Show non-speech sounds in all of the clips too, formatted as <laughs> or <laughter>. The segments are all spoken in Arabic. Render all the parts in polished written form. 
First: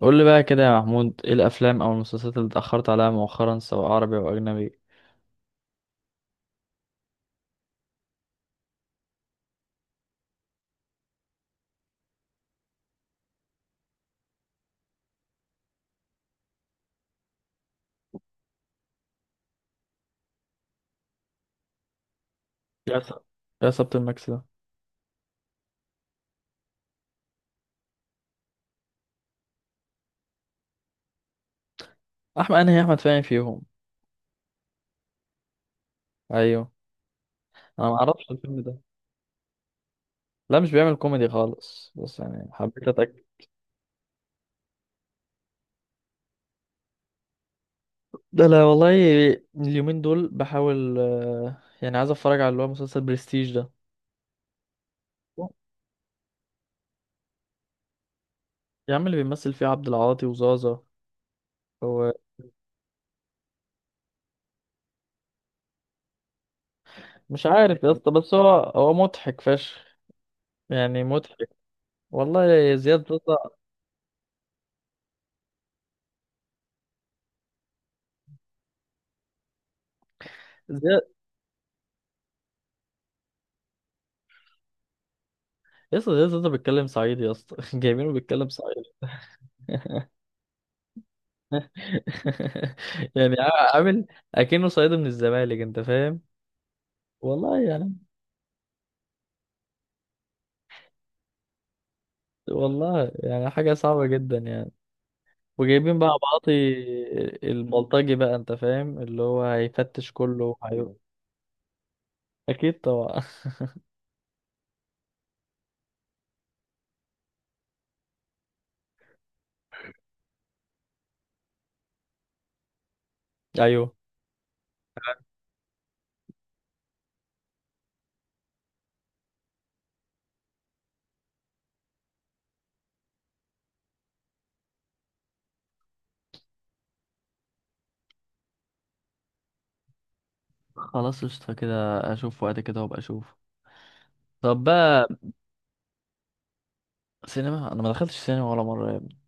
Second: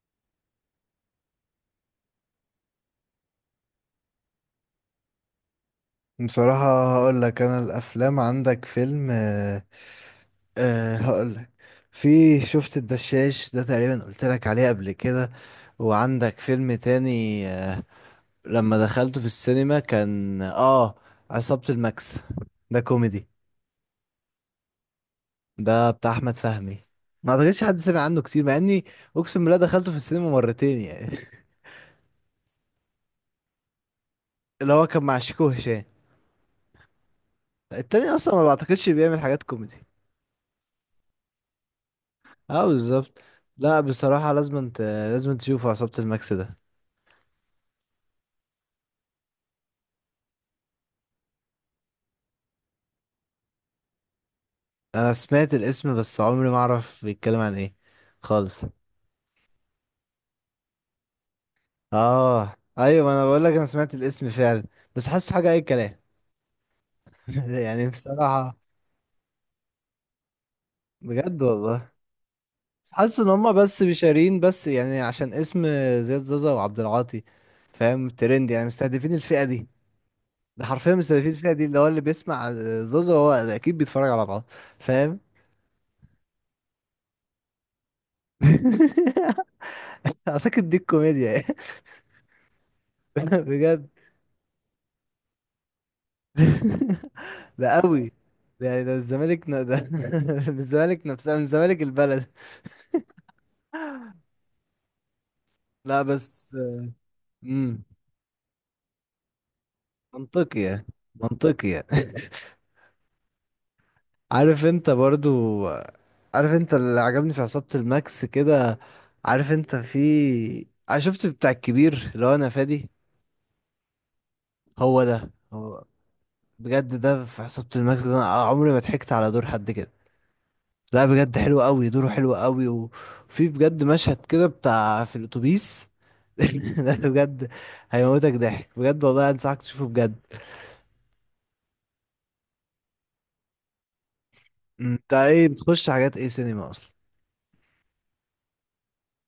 قول لي بقى كده يا محمود، ايه الافلام او المسلسلات اللي اتاخرت عليها مؤخرا سواء عربي او اجنبي؟ بصراحة هقول لك انا الافلام عندك فيلم آه. هقول لك في شفت الدشاش ده تقريبا قلت لك عليه قبل كده. وعندك فيلم تاني آه، لما دخلته في السينما كان عصابة الماكس ده يا سب- كوميدي. يا سبت المكس ده. ده بتاع احمد فهمي، ما اعتقدش حد سمع عنه كتير، مع اني اقسم بالله دخلته في السينما مرتين يعني. احمد، انا هي احمد فاهم فيهم. <laughs> اللي هو كان مع شيكو هشام، ايوه. انا ما التاني اعرفش اصلا ما الفيلم ده. بعتقدش بيعمل حاجات كوميدي. لا، مش بيعمل كوميدي خالص، بس يعني اه حبيت بالظبط. اتاكد. لا بصراحة، لازم تشوفوا عصابة الماكس ده. ده، لا والله. اليومين دول بحاول، يعني عايز اتفرج على اللي هو مسلسل برستيج ده. انا سمعت الاسم بس عمري ما اعرف بيتكلم عن ايه خالص. يا عم، اللي بيمثل فيه عبد العاطي وزازا هو. اه ايوه، ما انا بقول لك انا سمعت الاسم فعلا، بس حاسه حاجة اي كلام مش <laughs> عارف يعني يا اسطى، بس هو بصراحة. هو مضحك فشخ. يعني بجد مضحك. والله. والله. بس زياد حاسس ان زازا. هما بس بيشارين، بس يعني عشان اسم زياد زازا وعبد العاطي، فاهم؟ ترند يعني، مستهدفين الفئة دي. ده حرفيا مستهدفين الفئة دي، اللي هو اللي بيسمع زازا هو اكيد بيتفرج على بعض، فاهم؟ يا اسطى، يا اسطى، انت بتتكلم صعيدي يا اسطى. <laughs> جايبينه بيتكلم صعيدي. <laughs> اعتقد دي الكوميديا يعني. <laughs> <laughs> يعني بجد. عامل اكنه صعيدي من الزمالك، انت فاهم. <laughs> والله ده يعني. قوي. ده يعني ده الزمالك ده <laughs> من الزمالك نفسها، من الزمالك البلد. والله يعني حاجه صعبه جدا يعني. وجايبين لا بقى بعاطي بس، امم البلطجي بقى، انت فاهم، اللي هو هيفتش كله. منطقية، ايوه. منطقية. اكيد طبعا. <laughs> عارف انت برضو، عارف انت اللي عجبني في عصابة الماكس كده؟ عارف انت في شفت بتاع الكبير اللي هو انا فادي؟ <laughs> ايوه. هو ده هو. بجد ده في عصابة الماكس ده انا عمري ما ضحكت على دور حد كده. لا بجد حلو قوي دوره، حلو قوي. وفي بجد مشهد كده بتاع في الاتوبيس <laughs> لا بجد هيموتك ضحك، بجد والله انصحك تشوفه بجد. خلاص قشطه كده. اشوف وقت كده وابقى اشوف. طب بقى. انت ايه بتخش حاجات ايه سينما اصلا؟ سينما، انا ما دخلتش سينما ولا مره يا ابني.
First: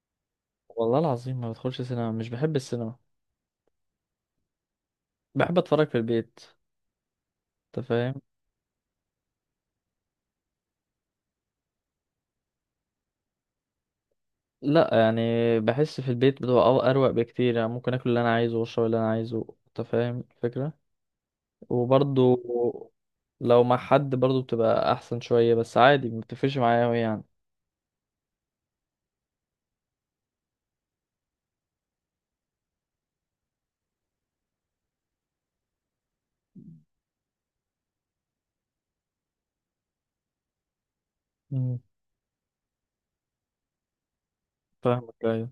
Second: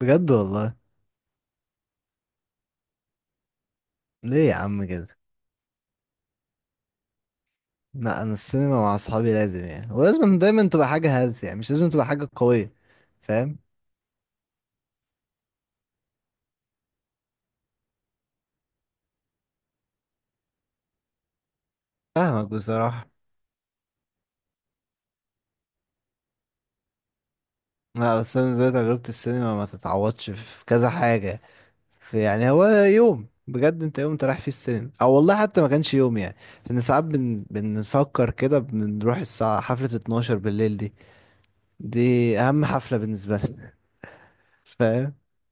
بجد والله؟ والله العظيم ما بدخلش سينما، مش بحب السينما. ليه يا عم كده؟ بحب اتفرج في البيت. انت فاهم. لا انا السينما مع اصحابي لازم يعني، ولازم دايما تبقى حاجه هلس يعني، مش لازم تبقى حاجه قويه، فاهم؟ لا يعني. بحس في البيت بتبقى اروق بكتير، يعني ممكن اكل اللي انا عايزه واشرب اللي انا عايزه، انت فاهم الفكره. وبرضو، فاهمك بصراحه. لو مع حد برضو بتبقى احسن شويه، بس عادي ما بتفرقش معايا أوي يعني. لا بس انا بالنسبه لي تجربه السينما ما تتعوضش في كذا حاجه. يعني هو يوم بجد، انت يوم انت رايح فيه السينما، او والله حتى ما كانش يوم يعني. لان ساعات بنفكر كده بنروح الساعة حفلة 12 بالليل دي، مم. دي اهم حفلة بالنسبة لنا. <laughs> فاهمك، فاهم؟ ايوه.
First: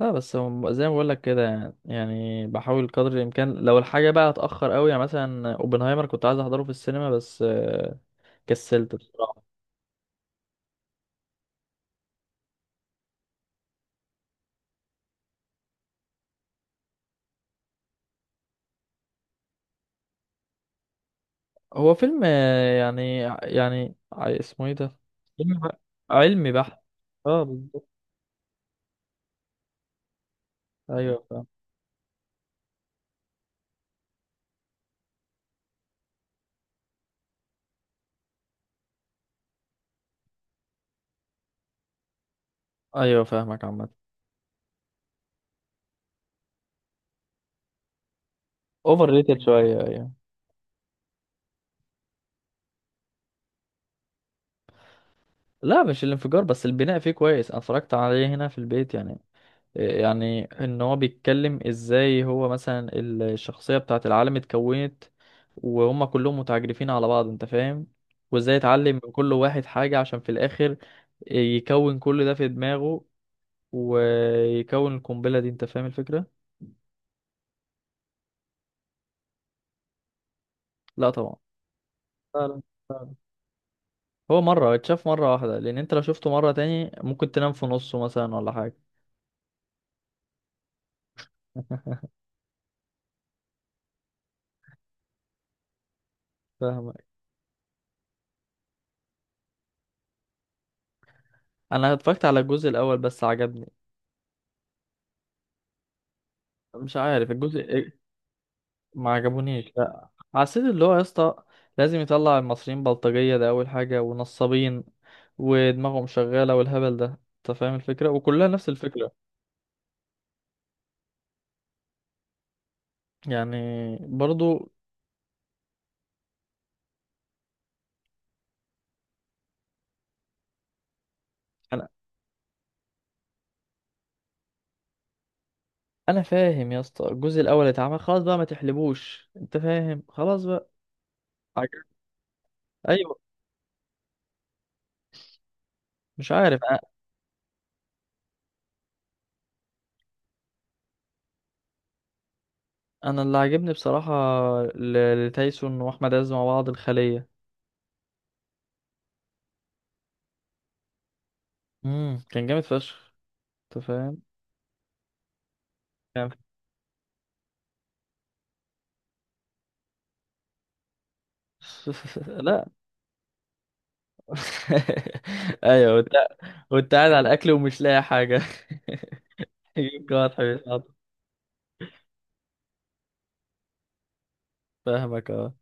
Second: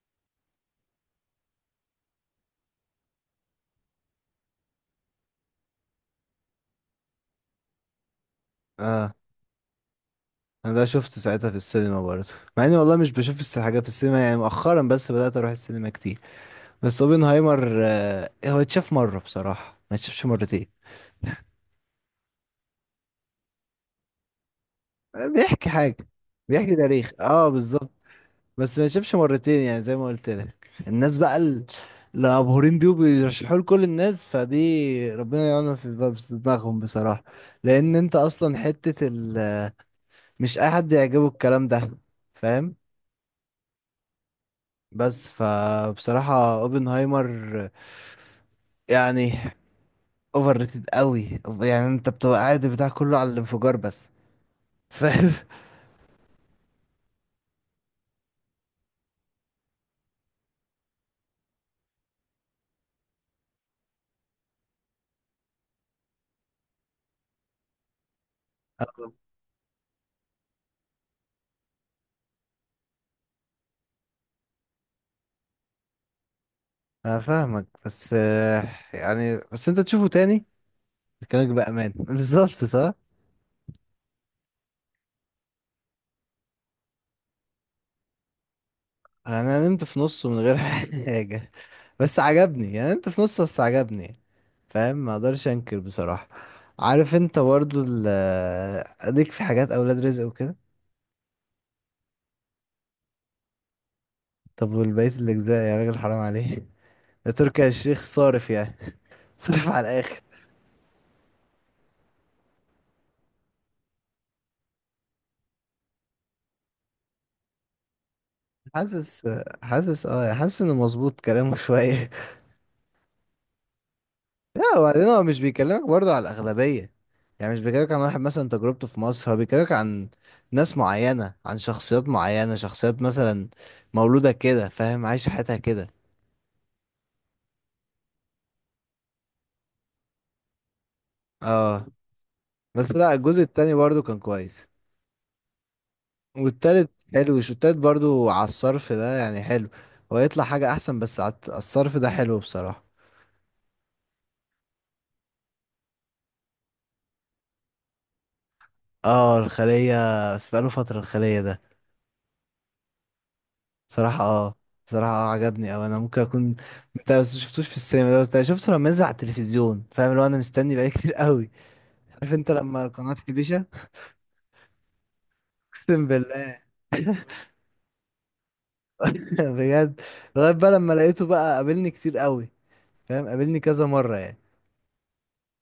لا بس هو زي ما بقول لك كده، يعني بحاول قدر الامكان لو الحاجه بقى اتاخر قوي، يعني مثلا اوبنهايمر كنت عايز احضره في السينما، بس كسلت اه بصراحه. انا ده شفت ساعتها في السينما برضه، مع اني والله مش بشوف حاجة في السينما يعني مؤخرا، بس بدأت اروح السينما كتير. بس اوبنهايمر آه، هو اتشاف مرة بصراحة، ما اتشافش مرتين. هو فيلم، يعني اسمه ايه ده؟ فيلم بيحكي حاجة، علمي بيحكي بحت. تاريخ، اه اه بالظبط. بالظبط. بس ما يشوفش مرتين يعني، زي ما قلت لك الناس ايوه بقى فاهم. اللي مبهورين بيه وبيرشحوه لكل الناس، فدي ربنا يعلم في في دماغهم بصراحة. لأن أنت أصلا حتة مش أي حد يعجبه الكلام ده، فاهم؟ ايوه فاهمك عامة. بس فبصراحة اوبنهايمر اوفر يعني ريتد شوية، ايوه. اوفر ريتد قوي. يعني أنت بتبقى قاعد بتاع كله على الانفجار بس، فاهم؟ <laughs> لا، مش الانفجار بس، البناء فيه كويس، انا اتفرجت عليه هنا في البيت يعني. يعني ان هو بيتكلم ازاي، هو مثلا الشخصية بتاعت العالم اتكونت، وهم كلهم متعجرفين على بعض، انت فاهم، وازاي اتعلم من كل واحد حاجة عشان في الاخر، يكون كل ده في دماغه ويكون القنبلة دي، انت فاهم الفكرة؟ أنا فاهمك بس آه، يعني بس أنت تشوفه تاني لا طبعا. بكلامك بأمان <laughs> لا، بالظبط صح. لا. هو مرة اتشاف مرة واحدة، لأن أنت لو شفته مرة تاني ممكن تنام في نصه مثلا ولا حاجة. انا نمت في نصه من غير <laughs> حاجه. <laughs> بس عجبني يعني، نمت في نصه بس عجبني، فاهم؟ ما اقدرش انكر بصراحه. فاهمك. عارف انت برضو اديك في حاجات اولاد رزق وكده. أنا اتفرجت على الجزء الأول، بس عجبني. طب والبقيه الاجزاء يا راجل، حرام عليه. مش عارف ده الجزء تركي إيه؟ الشيخ صارف يعني ما <laughs> صارف عجبونيش، على لا. الاخر. حسيت اللي هو يا اسطى، لازم يطلع المصريين بلطجية، ده أول حاجة، ونصابين ودماغهم شغالة والهبل ده. أنت فاهم الفكرة، وكلها نفس الفكرة. حاسس، حاسس اه، حاسس انه مظبوط كلامه شويه. يعني. برضو. لا وبعدين هو مش بيكلمك برضه على الأغلبية، يعني مش بيكلمك عن واحد مثلا تجربته في مصر، هو بيكلمك عن ناس معينة، عن أنا شخصيات معينة، شخصيات مثلا مولودة كده فاهم، عايشة حياتها كده. أنا فاهم يا اسطى، الجزء الأول اتعمل خلاص بقى، ما تحلبوش، أنت فاهم، خلاص بقى. عجب. اه. بس لا أيوه. الجزء التاني برضه كان كويس. مش عارف. والتالت حلو، شو التالت برضه على الصرف ده يعني حلو. هو يطلع حاجة أحسن، بس على على الصرف ده حلو بصراحة. انا اللي عجبني بصراحه لتايسون واحمد عز مع بعض الخليه. اه الخلية، بس بقاله فترة الخلية ده. كان جامد فشخ، انت فاهم. صراحة اه، صراحة اه عجبني. او انا ممكن كان. اكون انت بس شفتوش في السينما ده، بس أنا شفته لما نزل على التلفزيون، فاهم؟ لو انا مستني بقالي كتير قوي. <laughs> عارف انت لا. لما القناة تحبيشة؟ <laughs> ايوه، اقسم وانت بالله وانت قاعد على الاكل ومش لاقي حاجه. <laughs> <laughs> بجد. يجيب واضح لغاية بقى بيتحط. لما لقيته بقى قابلني كتير قوي، فاهم؟ قابلني كذا مرة يعني. فاهمك، اه.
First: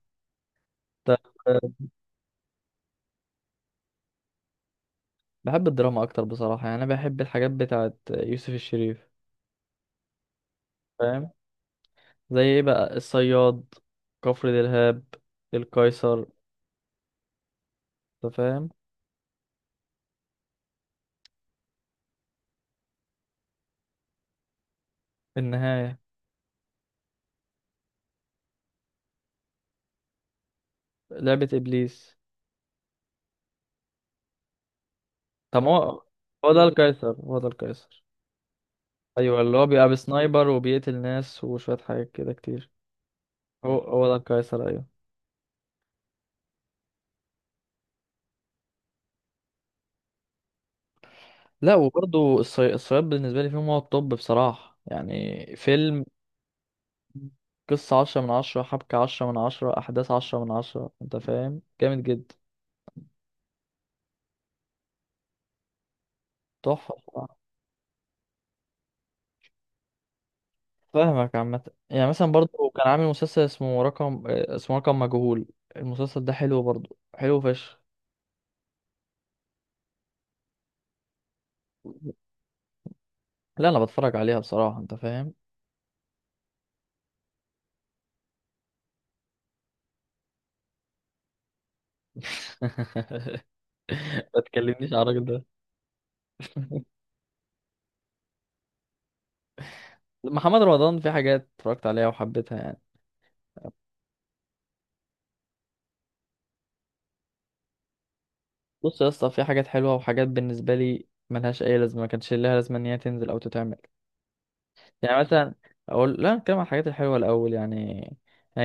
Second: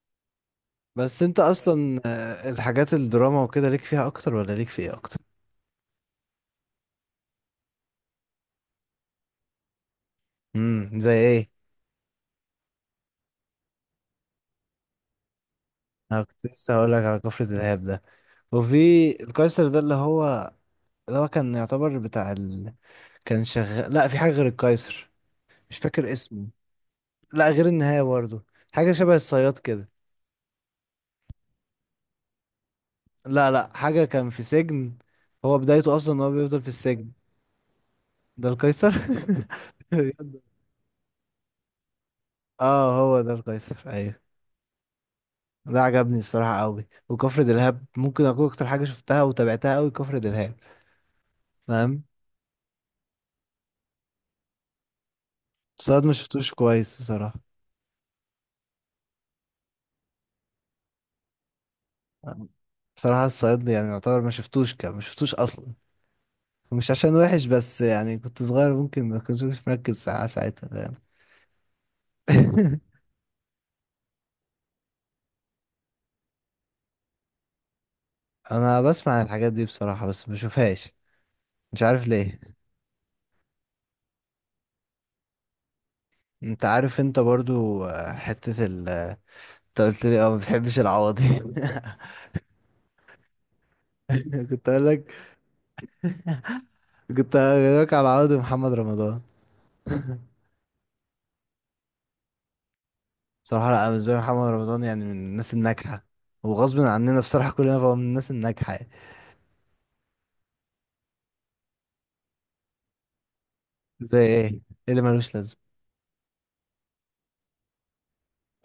طب. بس انت اصلا آه، الحاجات الدراما وكده ليك فيها اكتر، ولا ليك في ايه اكتر؟ بحب الدراما اكتر بصراحه، يعني انا بحب الحاجات بتاعت يوسف الشريف. زي فاهم. ايه؟ زي ايه بقى، الصياد، كفر دلهاب، انا القيصر. كنت لسه هقول لك على كفر دلهاب ده. انت فاهم. وفي القيصر ده، اللي هو اللي هو كان يعتبر كان شغال لا في حاجة غير القيصر. مش النهايه. فاكر اسمه. لا غير النهاية برضه، حاجة شبه الصياد كده. لعبه ابليس. لا لا، حاجة كان في سجن، هو طب بدايته هو أصلا إن هو هو بيفضل ده في القيصر، السجن. هو ده القيصر. ده القيصر. ايوه، اللي هو بيبقى بسنايبر <laughs> وبيقتل ناس وشويه حاجات كده كتير. اه هو ده القيصر هو ده أيوه. القيصر، ايوه. ده عجبني بصراحة أوي. وكفر دلهاب ممكن أكون أكتر حاجة شفتها وتابعتها أوي، كفر دلهاب، لا فاهم؟ وبرضه، الصياد بالنسبه لي فيهم هو الطب بصراحه، يعني فيلم. الصياد ما شفتوش كويس بصراحة. قصه 10/10، حبكه 10/10، احداث 10/10، انت فاهم، جامد جدا. بصراحة الصياد يعني يعتبر ما شفتوش، كان ما شفتوش أصلا. مش تحفه عشان بصراحة. وحش، بس يعني كنت صغير ممكن ما كنتش مركز ساعة ساعتها، فاهم؟ فاهمك عامه. يعني مثلا برضه كان <laughs> عامل مسلسل اسمه رقم مجهول. المسلسل ده حلو برضه، حلو فشخ. انا بسمع الحاجات دي بصراحة، بس بشوفهاش، مش عارف ليه. لا انا بتفرج عليها بصراحه، انت فاهم. انت عارف انت برضو آه، حتة انت قلت لي اه ما بتحبش العوضي. <laughs> ما <laughs> كنت اقول تكلمنيش على لك، الراجل ده. كنت هقول لك على العوضي محمد رمضان. <laughs> محمد رمضان في حاجات اتفرجت عليها وحبيتها يعني. بصراحة لا، أنا بالنسبة لي محمد رمضان يعني من الناس الناجحة، وغصب عننا بصراحة كلنا بقى، من الناس الناجحة يعني. بص يا اسطى، في حاجات حلوه، وحاجات بالنسبه لي ملهاش اي لازمه، ما كانش لها لازمه ان هي تنزل او تتعمل. زي ايه؟ إيه اللي يعني ملوش مثلا. لازمة؟ اقول، لا نتكلم عن الحاجات الحلوه الاول يعني.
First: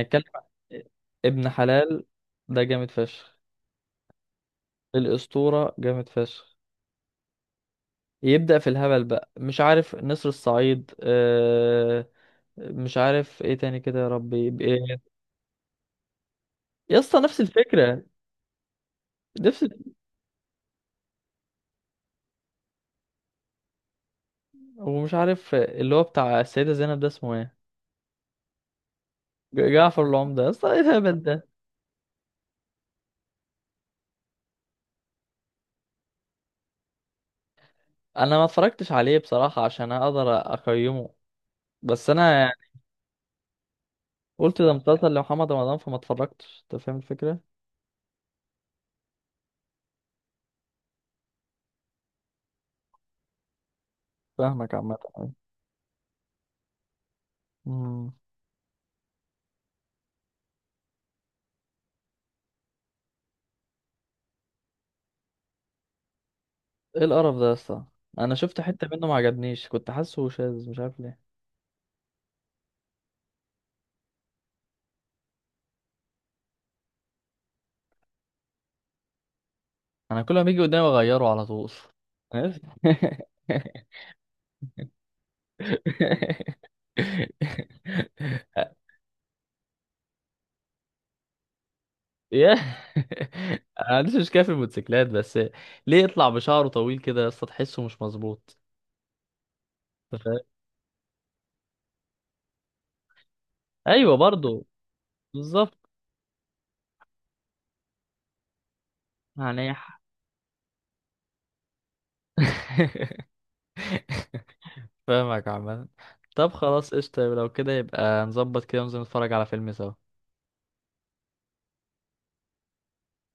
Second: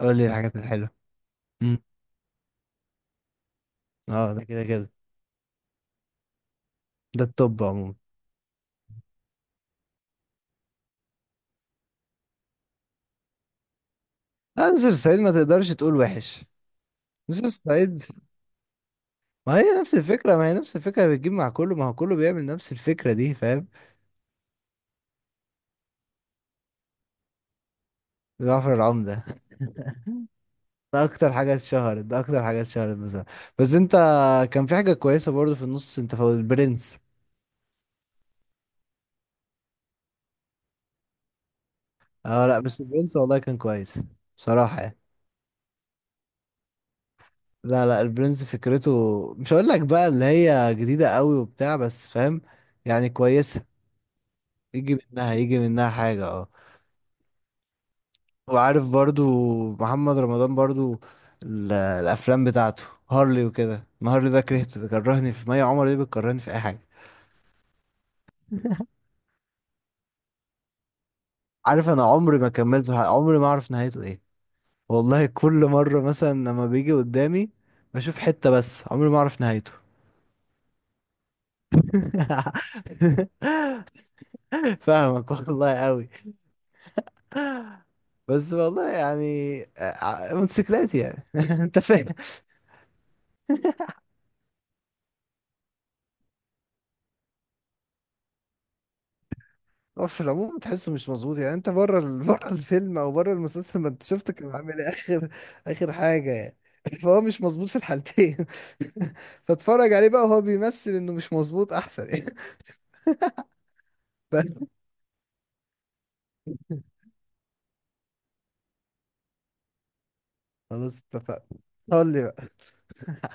قول لي عن الحاجات الحلوة. ابن مم. حلال. ده جامد فشخ. اه ده كده كده، الاسطوره جامد فشخ. ده التوب عموما. يبدا في الهبل بقى، مش عارف، نسر الصعيد، مش عارف ايه تاني كده، يا ربي لا نزل الصعيد ما تقدرش تقول وحش. يا اسطى نفس نزل الفكره. الصعيد، ما نفس. هي نفس الفكرة، ما هي نفس الفكرة، بتجيب مع كله، ما هو كله بيعمل نفس الفكرة دي فاهم. ومش عارف اللي هو بتاع السيدة زينب ده اسمه ايه. جعفر العمدة. جعفر العمدة، يا اسطى ايه <laughs> ده الهبل أكتر ده. حاجة اتشهرت، ده أكتر حاجة اتشهرت مثلا. بس أنت، كان في حاجة كويسة برضو في النص أنت فوت، البرنس. انا ما اتفرجتش عليه بصراحة عشان اقدر اقيمه، بس انا أه يعني لأ بس البرنس والله كان كويس، قلت ده بصراحة يعني. مسلسل لمحمد رمضان فما اتفرجتش، انت فاهم الفكرة. لا لا البرنس فكرته، مش هقول لك بقى اللي هي جديدة قوي وبتاع، بس فاهم يعني كويسة. فاهمك عامة يجي أوي. منها، يجي منها حاجة آه. امم. وعارف برضو محمد رمضان برضو الافلام بتاعته، هارلي وكده. ما هارلي ده كرهته، بيكرهني في مي عمر، دي بتكرهني في اي حاجه. ايه القرف ده يا اسطى؟ انا شفت حتة منه ما عجبنيش، كنت حاسه شاذ، مش عارف ليه. عارف انا عمري ما كملته، عمري ما اعرف نهايته ايه. والله كل مره مثلا لما بيجي قدامي بشوف حته، بس عمري ما اعرف نهايته. انا كل ما بيجي قدامي اغيره على طول. <laughs> عارف؟ <laughs> فاهمك والله قوي. بس <laughs> والله يعني موتوسيكلات يعني <laughs> انت فاهم؟ يا <laughs> انا ما عنديش مشكله في الموتوسيكلات، بس ليه يطلع بشعره طويل كده يا اسطى، تحسه مش مظبوط. هو في أنت فاهم؟ العموم تحسه مش مظبوط يعني، انت بره <laughs> بره الفيلم او بره المسلسل، ما انت ايوه شفت كان برضو. عامل ايه اخر، بالظبط. اخر حاجه يعني. <laughs> فهو مش مظبوط في الحالتين. <laughs> فاتفرج هنيح. عليه بقى وهو بيمثل انه مش مظبوط احسن يعني. <laughs> <laughs> ف- فاهمك عامة. طب خلاص قشطة، لو كده يبقى نظبط كده وننزل نتفرج على فيلم سوا خلاص اتفقنا. قول لي بقى